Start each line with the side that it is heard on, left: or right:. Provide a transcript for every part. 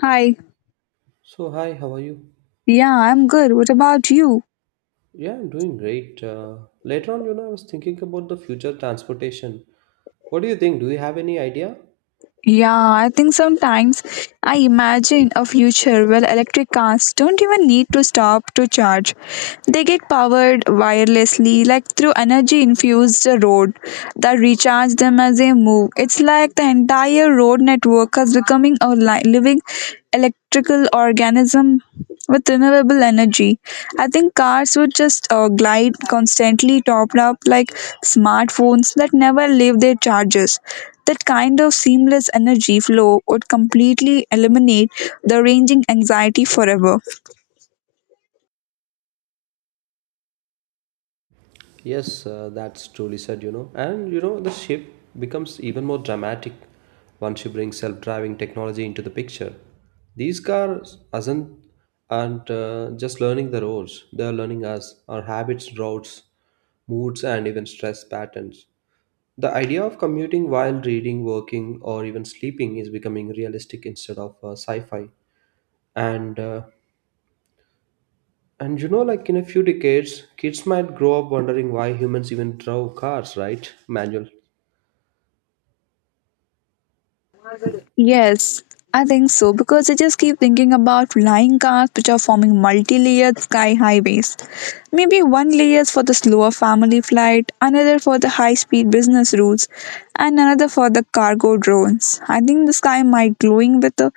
left: Hi.
right: Hi, how are you?
left: Yeah, I'm good. What about you?
right: Yeah, I'm doing great. Later on, I was thinking about the future transportation. What do you think? Do you have any idea?
left: Yeah, I think sometimes I imagine a future where electric cars don't even need to stop to charge. They get powered wirelessly, like through energy infused road that recharge them as they move. It's like the entire road network is becoming a living electrical organism with renewable energy. I think cars would just glide constantly, topped up like smartphones that never leave their charges. That kind of seamless energy flow would completely eliminate the ranging anxiety forever.
right: Yes, that's truly said, you know. And you know, the shift becomes even more dramatic once you bring self-driving technology into the picture. These cars aren't just learning the roads; they are learning us, our habits, routes, moods, and even stress patterns. The idea of commuting while reading, working, or even sleeping is becoming realistic instead of sci-fi. And uh, and you know, like in a few decades, kids might grow up wondering why humans even drove cars, right? Manual.
left: Yes, I think so because I just keep thinking about flying cars which are forming multi layered sky highways. Maybe one layer is for the slower family flight, another for the high speed business routes, and another for the cargo drones. I think the sky might glowing with the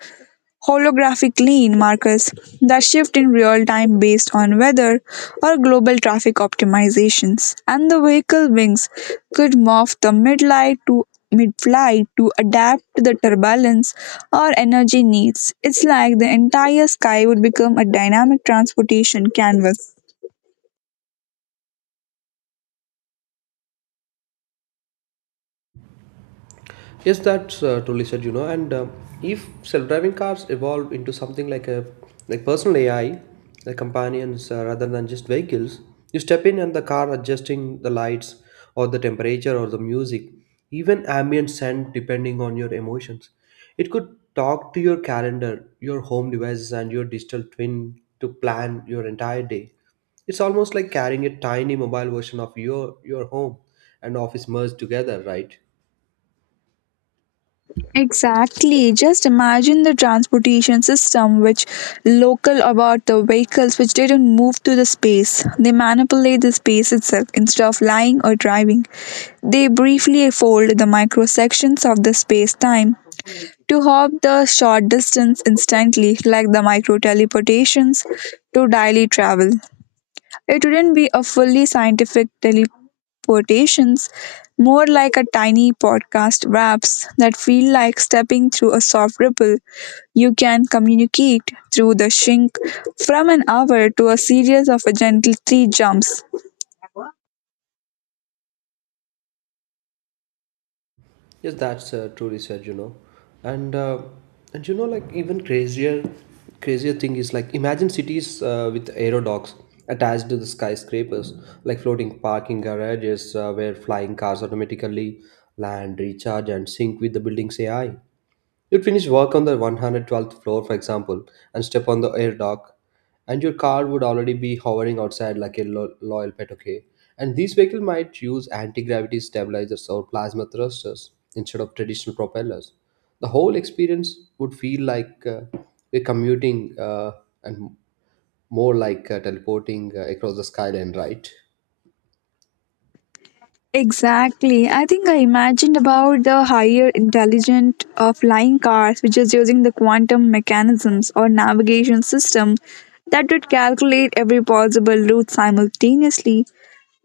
left: holographic lane markers that shift in real time based on weather or global traffic optimizations, and the vehicle wings could morph the midlight to mid-flight to adapt to the turbulence or energy needs. It's like the entire sky would become a dynamic transportation canvas.
right: Yes, that's truly said, you know. And if self-driving cars evolve into something like personal AI, like companions rather than just vehicles, you step in and the car adjusting the lights or the temperature or the music, even ambient scent depending on your emotions. It could talk to your calendar, your home devices, and your digital twin to plan your entire day. It's almost like carrying a tiny mobile version of your home and office merged together, right?
left: Exactly. Just imagine the transportation system which local about the vehicles which didn't move to the space. They manipulate the space itself instead of lying or driving. They briefly fold the microsections of the space time to hop the short distance instantly, like the micro teleportations to daily travel. It wouldn't be a fully scientific teleportations, more like a tiny podcast wraps that feel like stepping through a soft ripple. You can communicate through the shrink, from an hour to a series of a gentle three jumps.
right: Yes, that's truly said, you know, and uh, and you know, like even crazier thing is like imagine cities with aero docks attached to the skyscrapers, like floating parking garages where flying cars automatically land, recharge, and sync with the building's AI. You'd finish work on the 112th floor, for example, and step on the air dock, and your car would already be hovering outside like a loyal pet, okay? And these vehicles might use anti gravity stabilizers or plasma thrusters instead of traditional propellers. The whole experience would feel like we're commuting and more like teleporting across the skyline, right?
left: Exactly. I think I imagined about the higher intelligent flying cars, which is using the quantum mechanisms or navigation system that would calculate every possible route simultaneously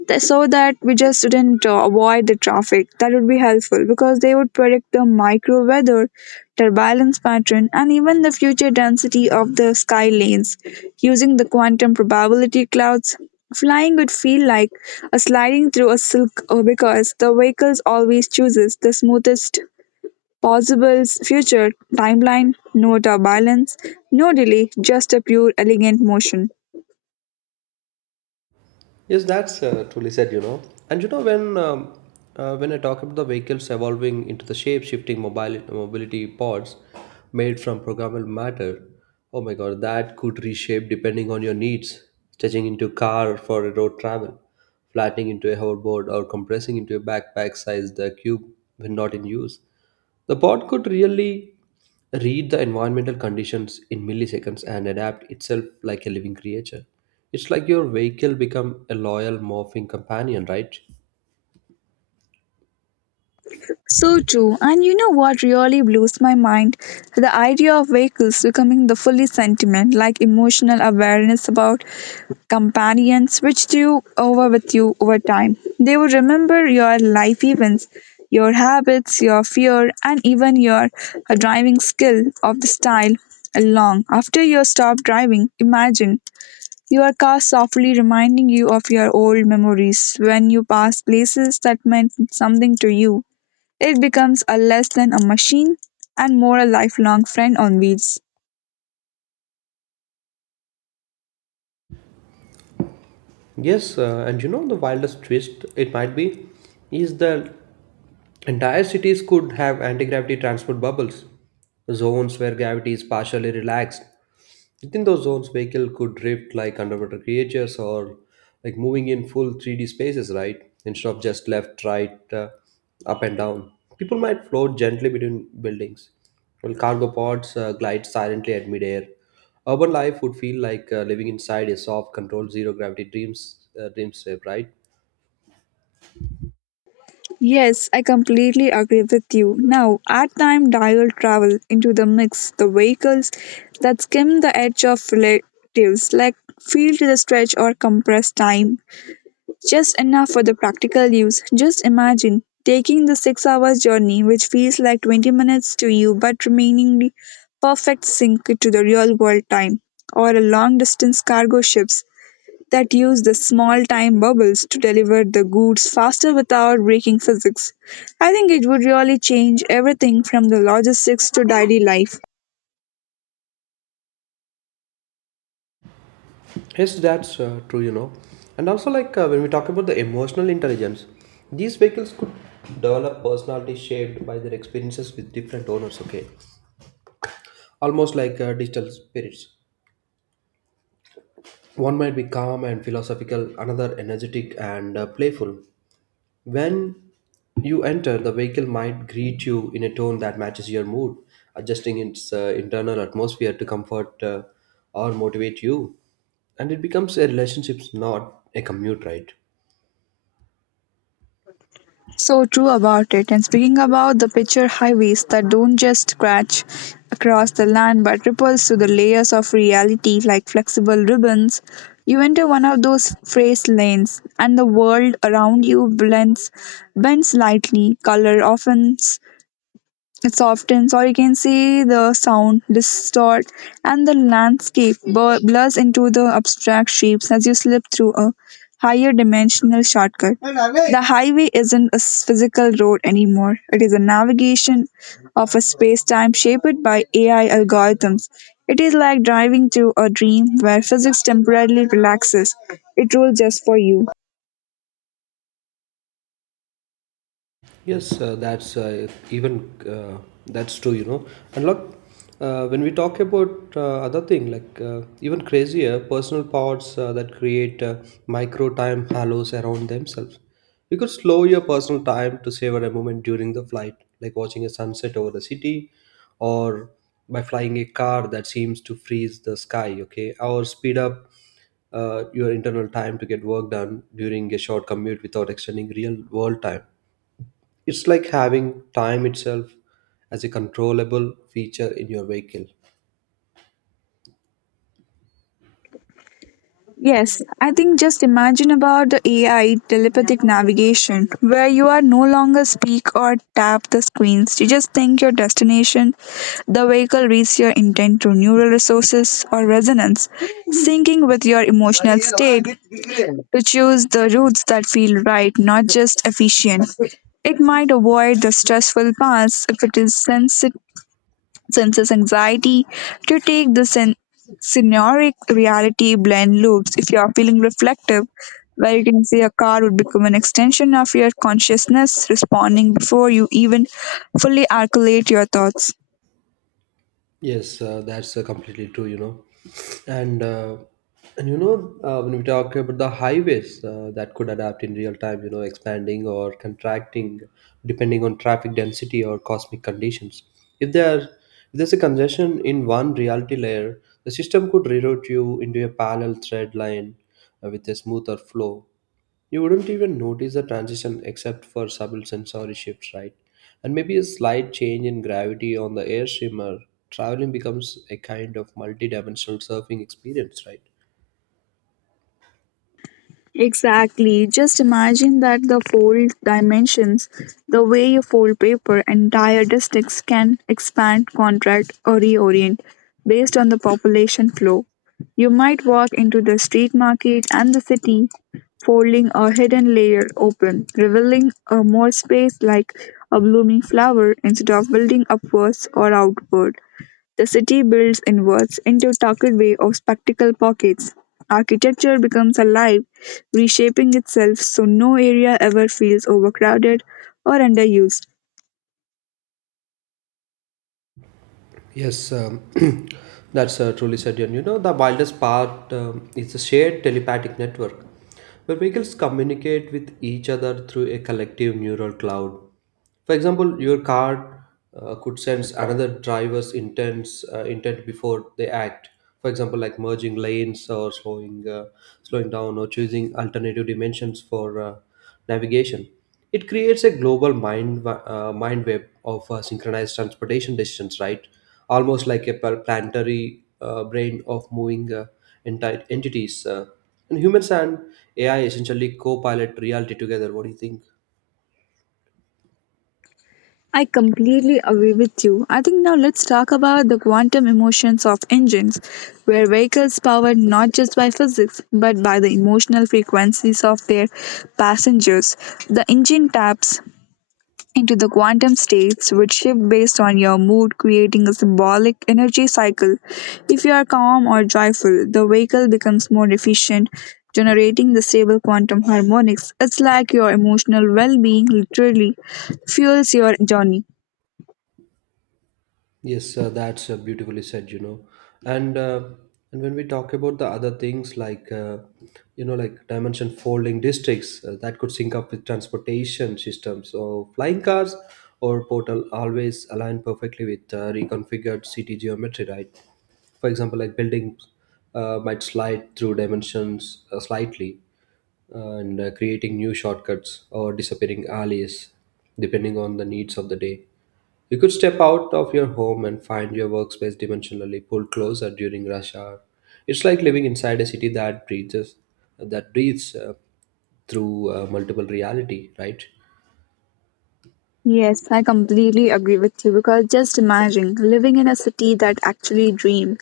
left: so that we just didn't avoid the traffic. That would be helpful because they would predict the micro weather, turbulence pattern, and even the future density of the sky lanes. Using the quantum probability clouds, flying would feel like a sliding through a silk because the vehicles always chooses the smoothest possible future timeline, no turbulence, no delay, just a pure elegant motion.
right: Yes, that's truly said, you know. And you know, when I talk about the vehicles evolving into the shape-shifting mobile mobility pods made from programmable matter, oh my God, that could reshape depending on your needs, stretching into car for a road travel, flattening into a hoverboard, or compressing into a backpack-sized cube when not in use. The bot could really read the environmental conditions in milliseconds and adapt itself like a living creature. It's like your vehicle become a loyal morphing companion, right?
left: So true. And you know what really blows my mind? The idea of vehicles becoming the fully sentiment, like emotional awareness about companions, which do over with you over time. They will remember your life events, your habits, your fear, and even your driving skill of the style long after you stop driving. Imagine your car softly reminding you of your old memories when you pass places that meant something to you. It becomes a less than a machine and more a lifelong friend on wheels.
right: Yes, and you know the wildest twist it might be is that entire cities could have anti-gravity transport bubbles, zones where gravity is partially relaxed. Within those zones, vehicle could drift like underwater creatures or like moving in full 3D spaces, right? Instead of just left, right, up and down. People might float gently between buildings, while cargo pods glide silently at midair. Urban life would feel like living inside a soft, controlled, zero gravity dreamscape, right?
left: Yes, I completely agree with you. Now, our time dial travel into the mix, the vehicles that skim the edge of relatives, like feel to the stretch or compress time. Just enough for the practical use. Just imagine taking the 6 hours journey, which feels like 20 minutes to you, but remaining the perfect sync to the real world time, or a long distance cargo ships that use the small time bubbles to deliver the goods faster without breaking physics. I think it would really change everything from the logistics to daily life.
right: Yes, that's true, you know. And also, like when we talk about the emotional intelligence, these vehicles could develop personalities shaped by their experiences with different owners, okay? Almost like digital spirits. One might be calm and philosophical, another energetic and playful. When you enter, the vehicle might greet you in a tone that matches your mood, adjusting its internal atmosphere to comfort or motivate you. And it becomes a relationship, not a commute, right?
left: So true about it. And speaking about the picture highways that don't just scratch across the land but ripples through the layers of reality like flexible ribbons, you enter one of those phrase lanes and the world around you blends bends slightly, color often. It softens, or you can say the sound distort, and the landscape blurs into the abstract shapes as you slip through a higher dimensional shortcut. The highway isn't a physical road anymore. It is a navigation of a space time shaped by AI algorithms. It is like driving through a dream where physics temporarily relaxes. It rules just for you.
right: Yes, that's true, you know. And look, when we talk about other thing, like even crazier personal powers that create micro time halos around themselves. You could slow your personal time to savor a moment during the flight, like watching a sunset over the city, or by flying a car that seems to freeze the sky. Okay, or speed up your internal time to get work done during a short commute without extending real world time. It's like having time itself as a controllable feature in your vehicle.
left: Yes, I think just imagine about the AI telepathic navigation where you are no longer speak or tap the screens. You just think your destination, the vehicle reads your intent through neural resources or resonance, syncing with your emotional state to choose the routes that feel right, not just efficient. It might avoid the stressful paths if it is senses anxiety to take the scenaric reality blend loops if you are feeling reflective, where you can see a car would become an extension of your consciousness responding before you even fully articulate your thoughts.
right: Yes, that's completely true, you know. And uh, and you know when we talk about the highways that could adapt in real time, you know, expanding or contracting depending on traffic density or cosmic conditions. If there's a congestion in one reality layer, the system could reroute you into a parallel thread line with a smoother flow. You wouldn't even notice the transition except for subtle sensory shifts, right? And maybe a slight change in gravity on the air streamer. Traveling becomes a kind of multi-dimensional surfing experience, right?
left: Exactly. Just imagine that the fold dimensions, the way you fold paper, entire districts can expand, contract, or reorient based on the population flow. You might walk into the street market and the city, folding a hidden layer open, revealing a more space like a blooming flower instead of building upwards or outward. The city builds inwards into a tucked way of spectacle pockets. Architecture becomes alive, reshaping itself so no area ever feels overcrowded or underused.
right: Yes, that's truly said. And you know, the wildest part is the shared telepathic network, where vehicles communicate with each other through a collective neural cloud. For example, your car could sense another driver's intent before they act. For example, like merging lanes or slowing down or choosing alternative dimensions for navigation. It creates a global mind web of synchronized transportation decisions, right? Almost like a planetary brain of moving entire entities. And humans and AI essentially co-pilot reality together. What do you think?
left: I completely agree with you. I think now let's talk about the quantum emotions of engines, where vehicles powered not just by physics but by the emotional frequencies of their passengers. The engine taps into the quantum states, which shift based on your mood, creating a symbolic energy cycle. If you are calm or joyful, the vehicle becomes more efficient, generating the stable quantum harmonics. It's like your emotional well being literally fuels your journey.
right: Yes, that's beautifully said, you know. And uh, and when we talk about the other things like you know like dimension folding districts that could sync up with transportation systems so flying cars or portal always align perfectly with reconfigured city geometry, right? For example, like buildings might slide through dimensions slightly and creating new shortcuts or disappearing alleys depending on the needs of the day. You could step out of your home and find your workspace dimensionally pulled closer during rush hour. It's like living inside a city that breathes through multiple reality, right?
left: Yes, I completely agree with you because just imagine living in a city that actually dreamed,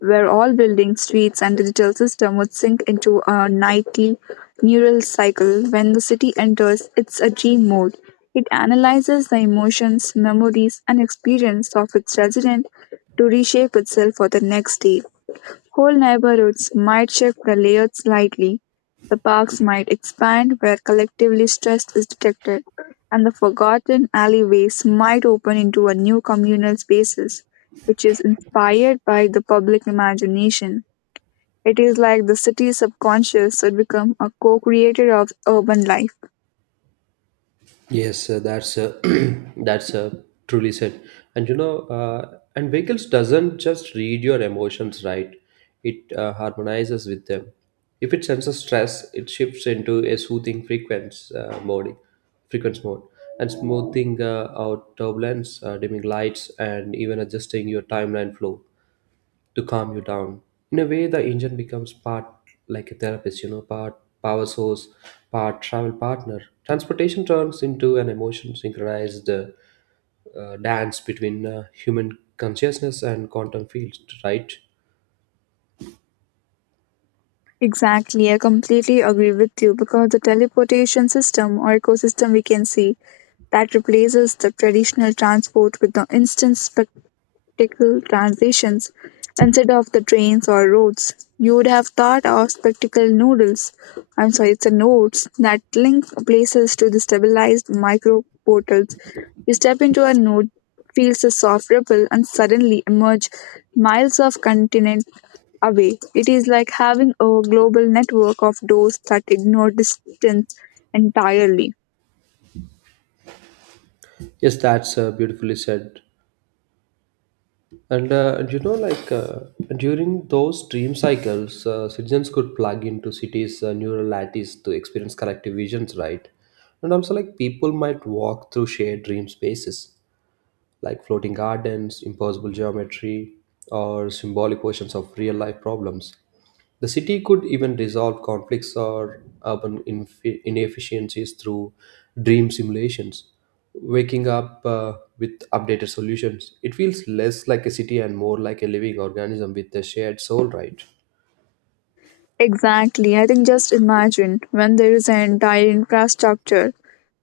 left: where all buildings, streets, and digital system would sink into a nightly neural cycle. When the city enters its a dream mode, it analyzes the emotions, memories, and experience of its resident to reshape itself for the next day. Whole neighborhoods might shift the layout slightly, the parks might expand where collectively stress is detected, and the forgotten alleyways might open into a new communal spaces, which is inspired by the public imagination. It is like the city's subconscious would become a co-creator of urban life.
right: Yes, that's that's truly said. And you know, and vehicles doesn't just read your emotions, right? It harmonizes with them. If it senses stress, it shifts into a soothing frequency mode, and smoothing out turbulence, dimming lights, and even adjusting your timeline flow to calm you down. In a way, the engine becomes part like a therapist, you know, part power source, part travel partner. Transportation turns into an emotion synchronized dance between human consciousness and quantum fields, right?
left: Exactly, I completely agree with you because the teleportation system or ecosystem we can see that replaces the traditional transport with the instant spectacle transitions instead of the trains or roads. You would have thought of spectacle noodles. I'm sorry, it's a nodes that link places to the stabilized micro portals. You step into a node, feels a soft ripple, and suddenly emerge miles of continent away. It is like having a global network of doors that ignore distance entirely.
right: Yes, that's beautifully said. And you know, like during those dream cycles, citizens could plug into cities' neural lattice to experience collective visions, right? And also, like people might walk through shared dream spaces like floating gardens, impossible geometry, or symbolic versions of real life problems. The city could even resolve conflicts or urban inefficiencies through dream simulations, waking up with updated solutions. It feels less like a city and more like a living organism with a shared soul, right?
left: Exactly. I think just imagine when there is an entire infrastructure,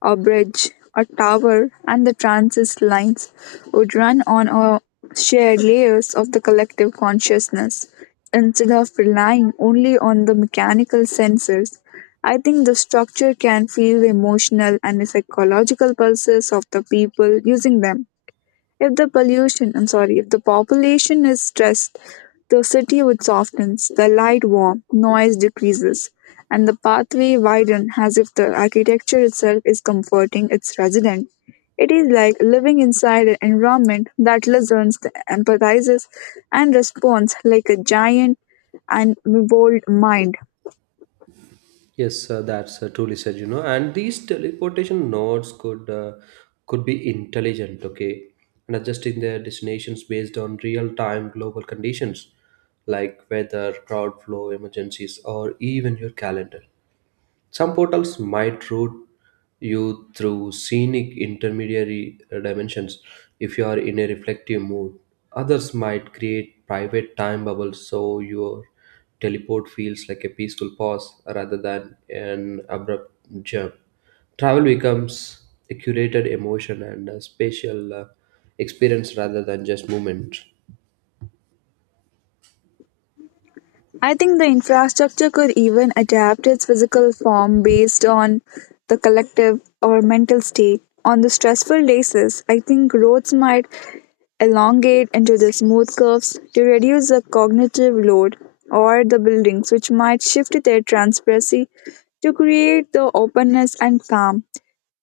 left: a bridge, a tower, and the transit lines would run on a shared layers of the collective consciousness instead of relying only on the mechanical sensors. I think the structure can feel the emotional and psychological pulses of the people using them. If the pollution, I'm sorry, if the population is stressed, the city would soften, the light warm, noise decreases, and the pathway widen as if the architecture itself is comforting its resident. It is like living inside an environment that listens, empathizes, and responds like a giant and bold mind.
right: Yes, that's truly said, you know. And these teleportation nodes could be intelligent, okay, and adjusting their destinations based on real-time global conditions like weather, crowd flow, emergencies, or even your calendar. Some portals might route you through scenic intermediary dimensions if you are in a reflective mood. Others might create private time bubbles so your teleport feels like a peaceful pause rather than an abrupt jump. Travel becomes a curated emotion and a spatial experience rather than just movement.
left: I think the infrastructure could even adapt its physical form based on the collective or mental state. On the stressful days, I think roads might elongate into the smooth curves to reduce the cognitive load, or the buildings, which might shift their transparency to create the openness and calm.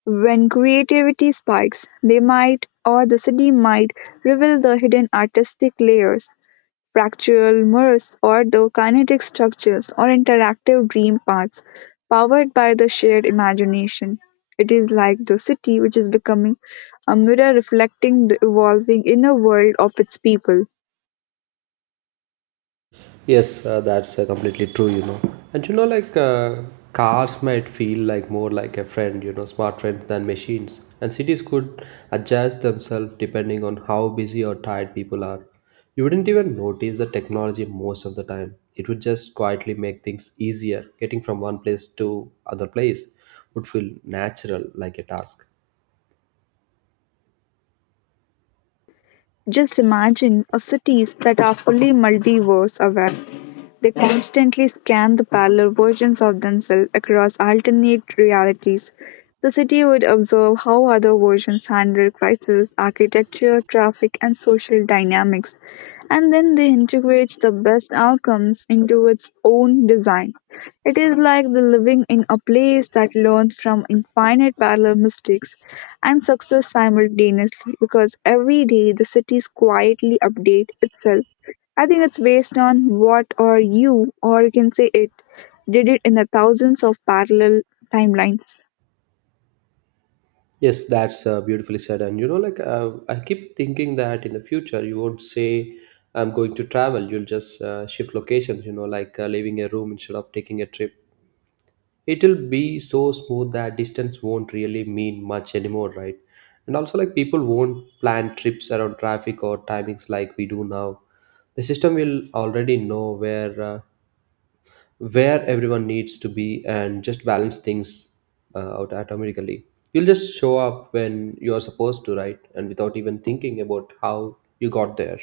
left: When creativity spikes, they might or the city might reveal the hidden artistic layers, fractal mirrors, or the kinetic structures or interactive dream paths powered by the shared imagination. It is like the city which is becoming a mirror reflecting the evolving inner world of its people.
right: Yes, that's completely true, you know. And you know, like cars might feel like more like a friend, you know, smart friends than machines. And cities could adjust themselves depending on how busy or tired people are. You wouldn't even notice the technology most of the time. It would just quietly make things easier. Getting from one place to other place would feel natural, like a task.
left: Just imagine a cities that are fully multiverse aware. They constantly scan the parallel versions of themselves across alternate realities. The city would observe how other versions handle crisis, architecture, traffic, and social dynamics, and then they integrate the best outcomes into its own design. It is like the living in a place that learns from infinite parallel mistakes and success simultaneously because every day the cities quietly update itself. I think it's based on what or you, or you can say it did it in the thousands of parallel timelines.
right: Yes, that's beautifully said. And you know, like I keep thinking that in the future you won't say I'm going to travel. You'll just shift locations. You know, like leaving a room instead of taking a trip. It'll be so smooth that distance won't really mean much anymore, right? And also, like people won't plan trips around traffic or timings like we do now. The system will already know where everyone needs to be and just balance things out automatically. You'll just show up when you're supposed to, right? And without even thinking about how you got there.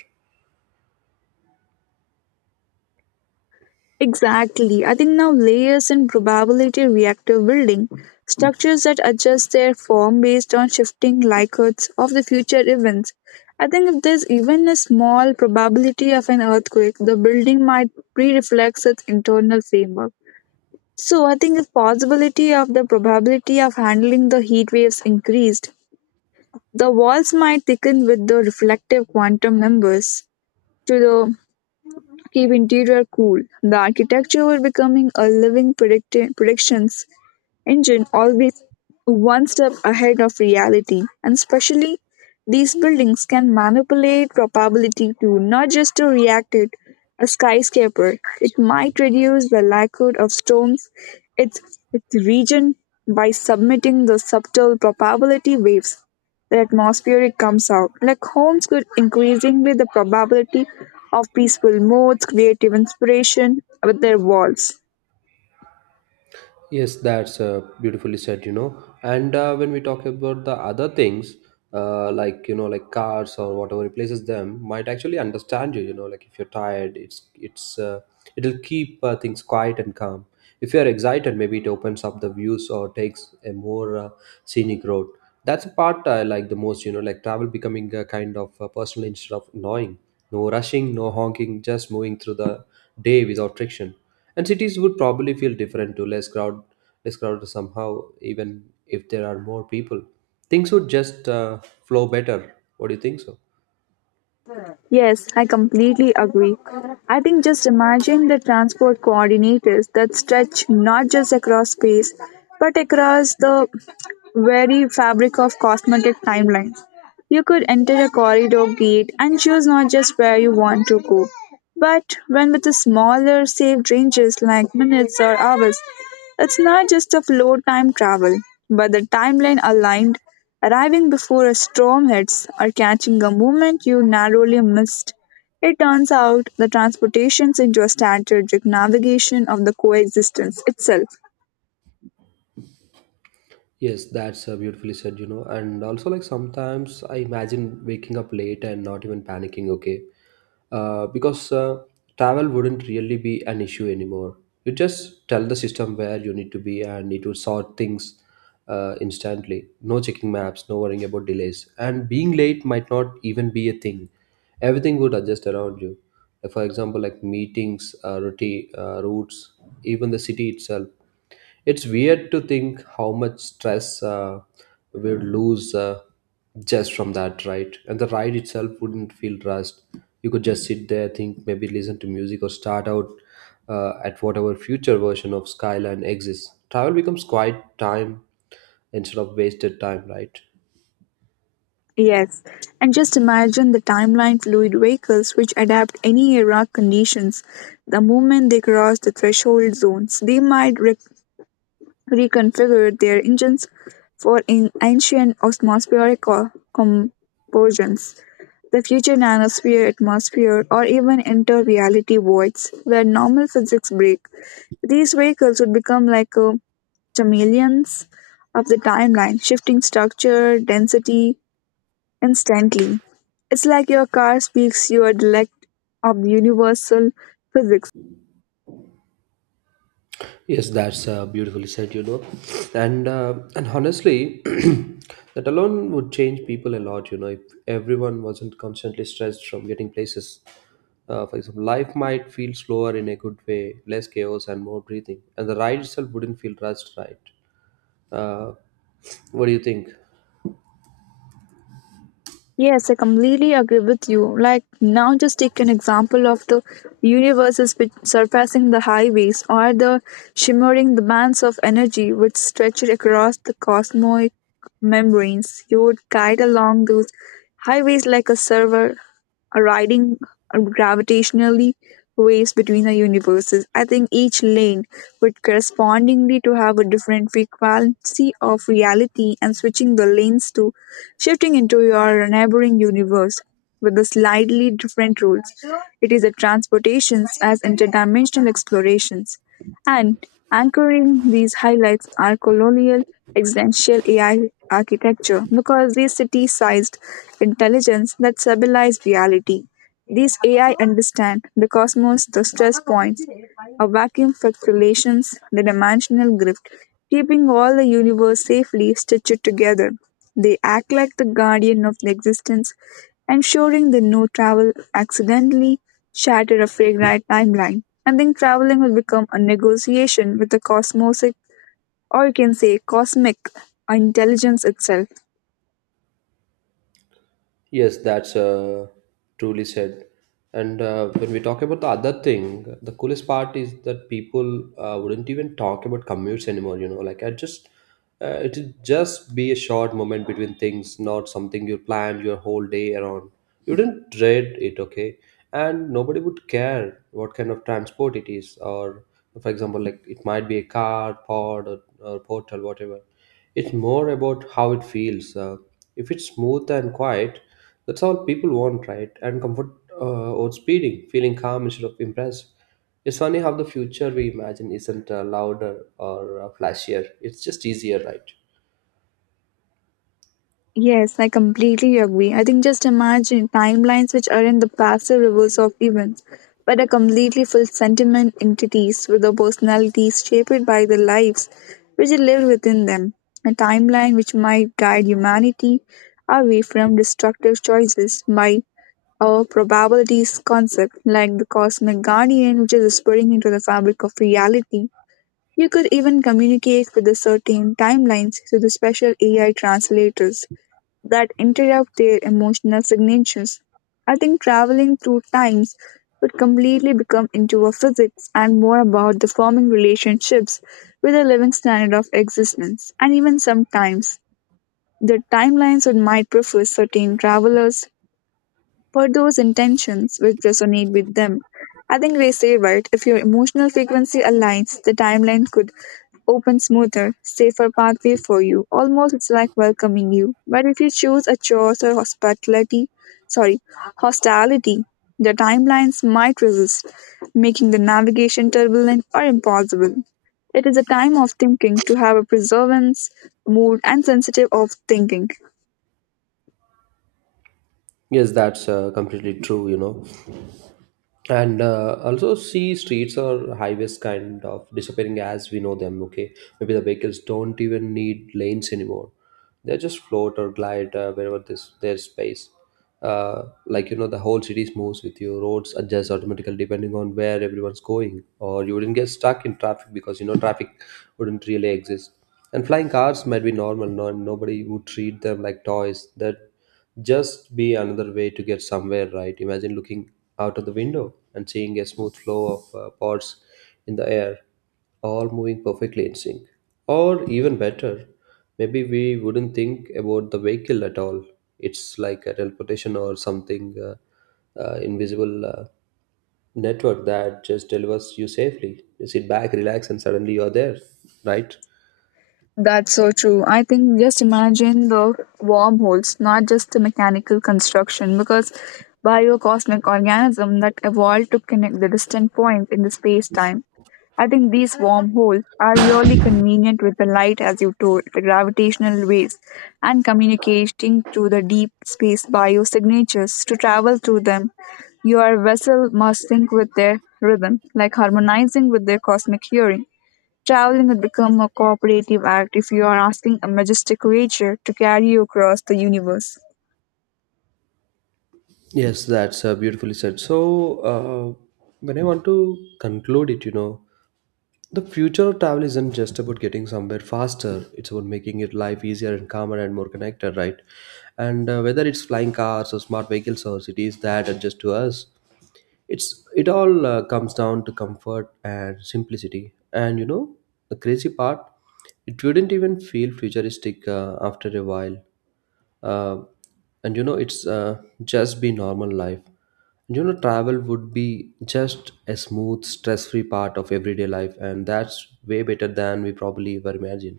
left: Exactly. I think now layers in probability reactor building structures that adjust their form based on shifting likelihoods of the future events. I think if there's even a small probability of an earthquake, the building might pre-reflect its internal framework. So I think if possibility of the probability of handling the heat waves increased, the walls might thicken with the reflective quantum numbers to the to keep interior cool. The architecture was becoming a living predictions engine, always one step ahead of reality. And especially these buildings can manipulate probability to not just to react it. A skyscraper, it might reduce the likelihood of storms its its region by submitting the subtle probability waves. The atmospheric comes out like homes could increasingly the probability of peaceful moods, creative inspiration with their walls.
right: Yes, that's beautifully said, you know. And when we talk about the other things, like, you know, like cars or whatever replaces them, might actually understand you, you know, like if you're tired, it'll keep things quiet and calm. If you're excited, maybe it opens up the views or takes a more scenic road. That's a part I like the most, you know, like travel becoming a kind of personal instead of annoying. No rushing, no honking, just moving through the day without friction, and cities would probably feel different, to less less crowded somehow, even if there are more people. Things would just flow better. What do you think so?
left: Yes, I completely agree. I think just imagine the transport coordinators that stretch not just across space, but across the very fabric of cosmetic timelines. You could enter a corridor gate and choose not just where you want to go, but when. With the smaller saved ranges like minutes or hours, it's not just of low time travel, but the timeline aligned, arriving before a storm hits or catching a moment you narrowly missed. It turns out the transportations into a strategic navigation of the coexistence itself.
right: Yes, that's beautifully said, And also, like, sometimes I imagine waking up late and not even panicking, okay? Because travel wouldn't really be an issue anymore. You just tell the system where you need to be and it will sort things instantly. No checking maps, no worrying about delays. And being late might not even be a thing. Everything would adjust around you. Like, for example, like meetings, routes, even the city itself. It's weird to think how much stress we'd lose just from that, right? And the ride itself wouldn't feel rushed. You could just sit there, think, maybe listen to music or start out at whatever future version of Skyline exists. Travel becomes quiet time instead of wasted time, right?
left: Yes, and just imagine the timeline fluid vehicles which adapt any era conditions. The moment they cross the threshold zones, they might reconfigured their engines for in ancient atmospheric compositions. The future nanosphere, atmosphere, or even inter reality voids where normal physics break. These vehicles would become like chameleons of the timeline, shifting structure, density instantly. It's like your car speaks your dialect of universal physics.
right: Yes, that's beautifully said, And honestly, that alone would change people a lot, If everyone wasn't constantly stressed from getting places, for example, life might feel slower in a good way, less chaos and more breathing, and the ride itself wouldn't feel rushed, right? Uh, what do you think?
left: Yes, I completely agree with you. Like now, just take an example of the universes which surpassing the highways, or the shimmering the bands of energy which stretch across the cosmic membranes. You would guide along those highways like a server, a riding a gravitationally waves between the universes. I think each lane would correspondingly to have a different frequency of reality, and switching the lanes to shifting into your neighboring universe with the slightly different rules. It is a transportations as interdimensional explorations. And anchoring these highlights are colonial existential AI architecture, because these city sized intelligence that stabilize reality. These AI understand the cosmos, the stress points, a vacuum fluctuations, the dimensional grift, keeping all the universe safely stitched together. They act like the guardian of the existence, ensuring that no travel accidentally shatter a fragile timeline. I think traveling will become a negotiation with the cosmosic, or you can say cosmic intelligence itself.
right: Yes, that's truly said. And when we talk about the other thing, the coolest part is that people wouldn't even talk about commutes anymore. It'll just be a short moment between things, not something you planned your whole day around. You didn't dread it, okay? And nobody would care what kind of transport it is, or for example, like it might be a car, pod, or portal, whatever. It's more about how it feels. If it's smooth and quiet, that's all people want, right? And comfort over speeding, feeling calm instead of impressed. It's funny how the future we imagine isn't louder or flashier. It's just easier, right?
left: Yes, I completely agree. I think just imagine timelines which are in the passive reverse of events, but are completely full sentiment entities with the personalities shaped by the lives which live within them. A timeline which might guide humanity away from destructive choices by a probabilities concept, like the cosmic guardian, which is spreading into the fabric of reality. You could even communicate with the certain timelines through the special AI translators that interrupt their emotional signatures. I think traveling through times would completely become into a physics and more about the forming relationships with the living standard of existence, and even sometimes the timelines would might prefer certain travelers for those intentions which resonate with them. I think they say right. If your emotional frequency aligns, the timeline could open smoother, safer pathway for you. Almost it's like welcoming you. But if you choose a chores or hospitality, sorry, hostility, the timelines might resist, making the navigation turbulent or impossible. It is a time of thinking to have a preservance, mood, and sensitive of thinking.
right: Yes, that's completely true, And also see streets or highways kind of disappearing as we know them, okay? Maybe the vehicles don't even need lanes anymore. They just float or glide wherever this there's space. The whole cities moves with you. Roads adjust automatically depending on where everyone's going, or you wouldn't get stuck in traffic, because traffic wouldn't really exist. And flying cars might be normal. No, Nobody would treat them like toys. That just be another way to get somewhere, right? Imagine looking out of the window and seeing a smooth flow of pods in the air, all moving perfectly in sync. Or even better, maybe we wouldn't think about the vehicle at all. It's like a teleportation or something, invisible network that just delivers you safely. You sit back, relax, and suddenly you are there, right?
left: That's so true. I think just imagine the wormholes, not just the mechanical construction, because biocosmic organism that evolved to connect the distant points in the space-time. I think these wormholes are really convenient with the light, as you told, the gravitational waves, and communicating through the deep space biosignatures to travel through them. Your vessel must sync with their rhythm, like harmonizing with their cosmic hearing. Traveling would become a cooperative act if you are asking a majestic creature to carry you across the universe.
right: Yes, that's beautifully said. So, uh, when I want to conclude it, the future of travel isn't just about getting somewhere faster. It's about making it life easier and calmer and more connected, right? And whether it's flying cars or smart vehicles or cities that adjust to us, it all comes down to comfort and simplicity. And, the crazy part, it wouldn't even feel futuristic after a while. Uh, and you know it's just be normal life. And travel would be just a smooth, stress-free part of everyday life, and that's way better than we probably ever imagined.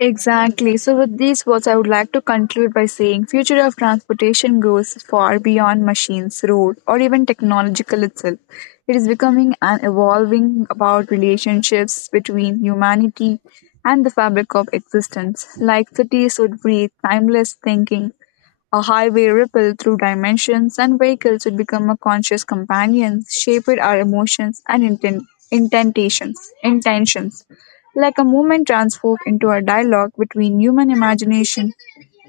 left: Exactly. So, with these words, I would like to conclude by saying future of transportation goes far beyond machines, road, or even technological itself. It is becoming and evolving about relationships between humanity and the fabric of existence. Like cities would breathe timeless thinking, a highway rippled through dimensions, and vehicles would become a conscious companion, shaped our emotions and intentations, intentions, like a movement transformed into a dialogue between human imagination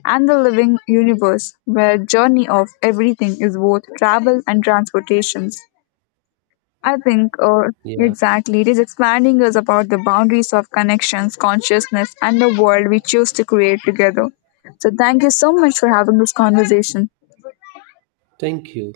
left: and the living universe, where journey of everything is both travel and transportations. I think, or
right: Yeah,
left: exactly, it is expanding us about the boundaries of connections, consciousness, and the world we choose to create together. So, thank you so much for having this conversation.
right: thank you.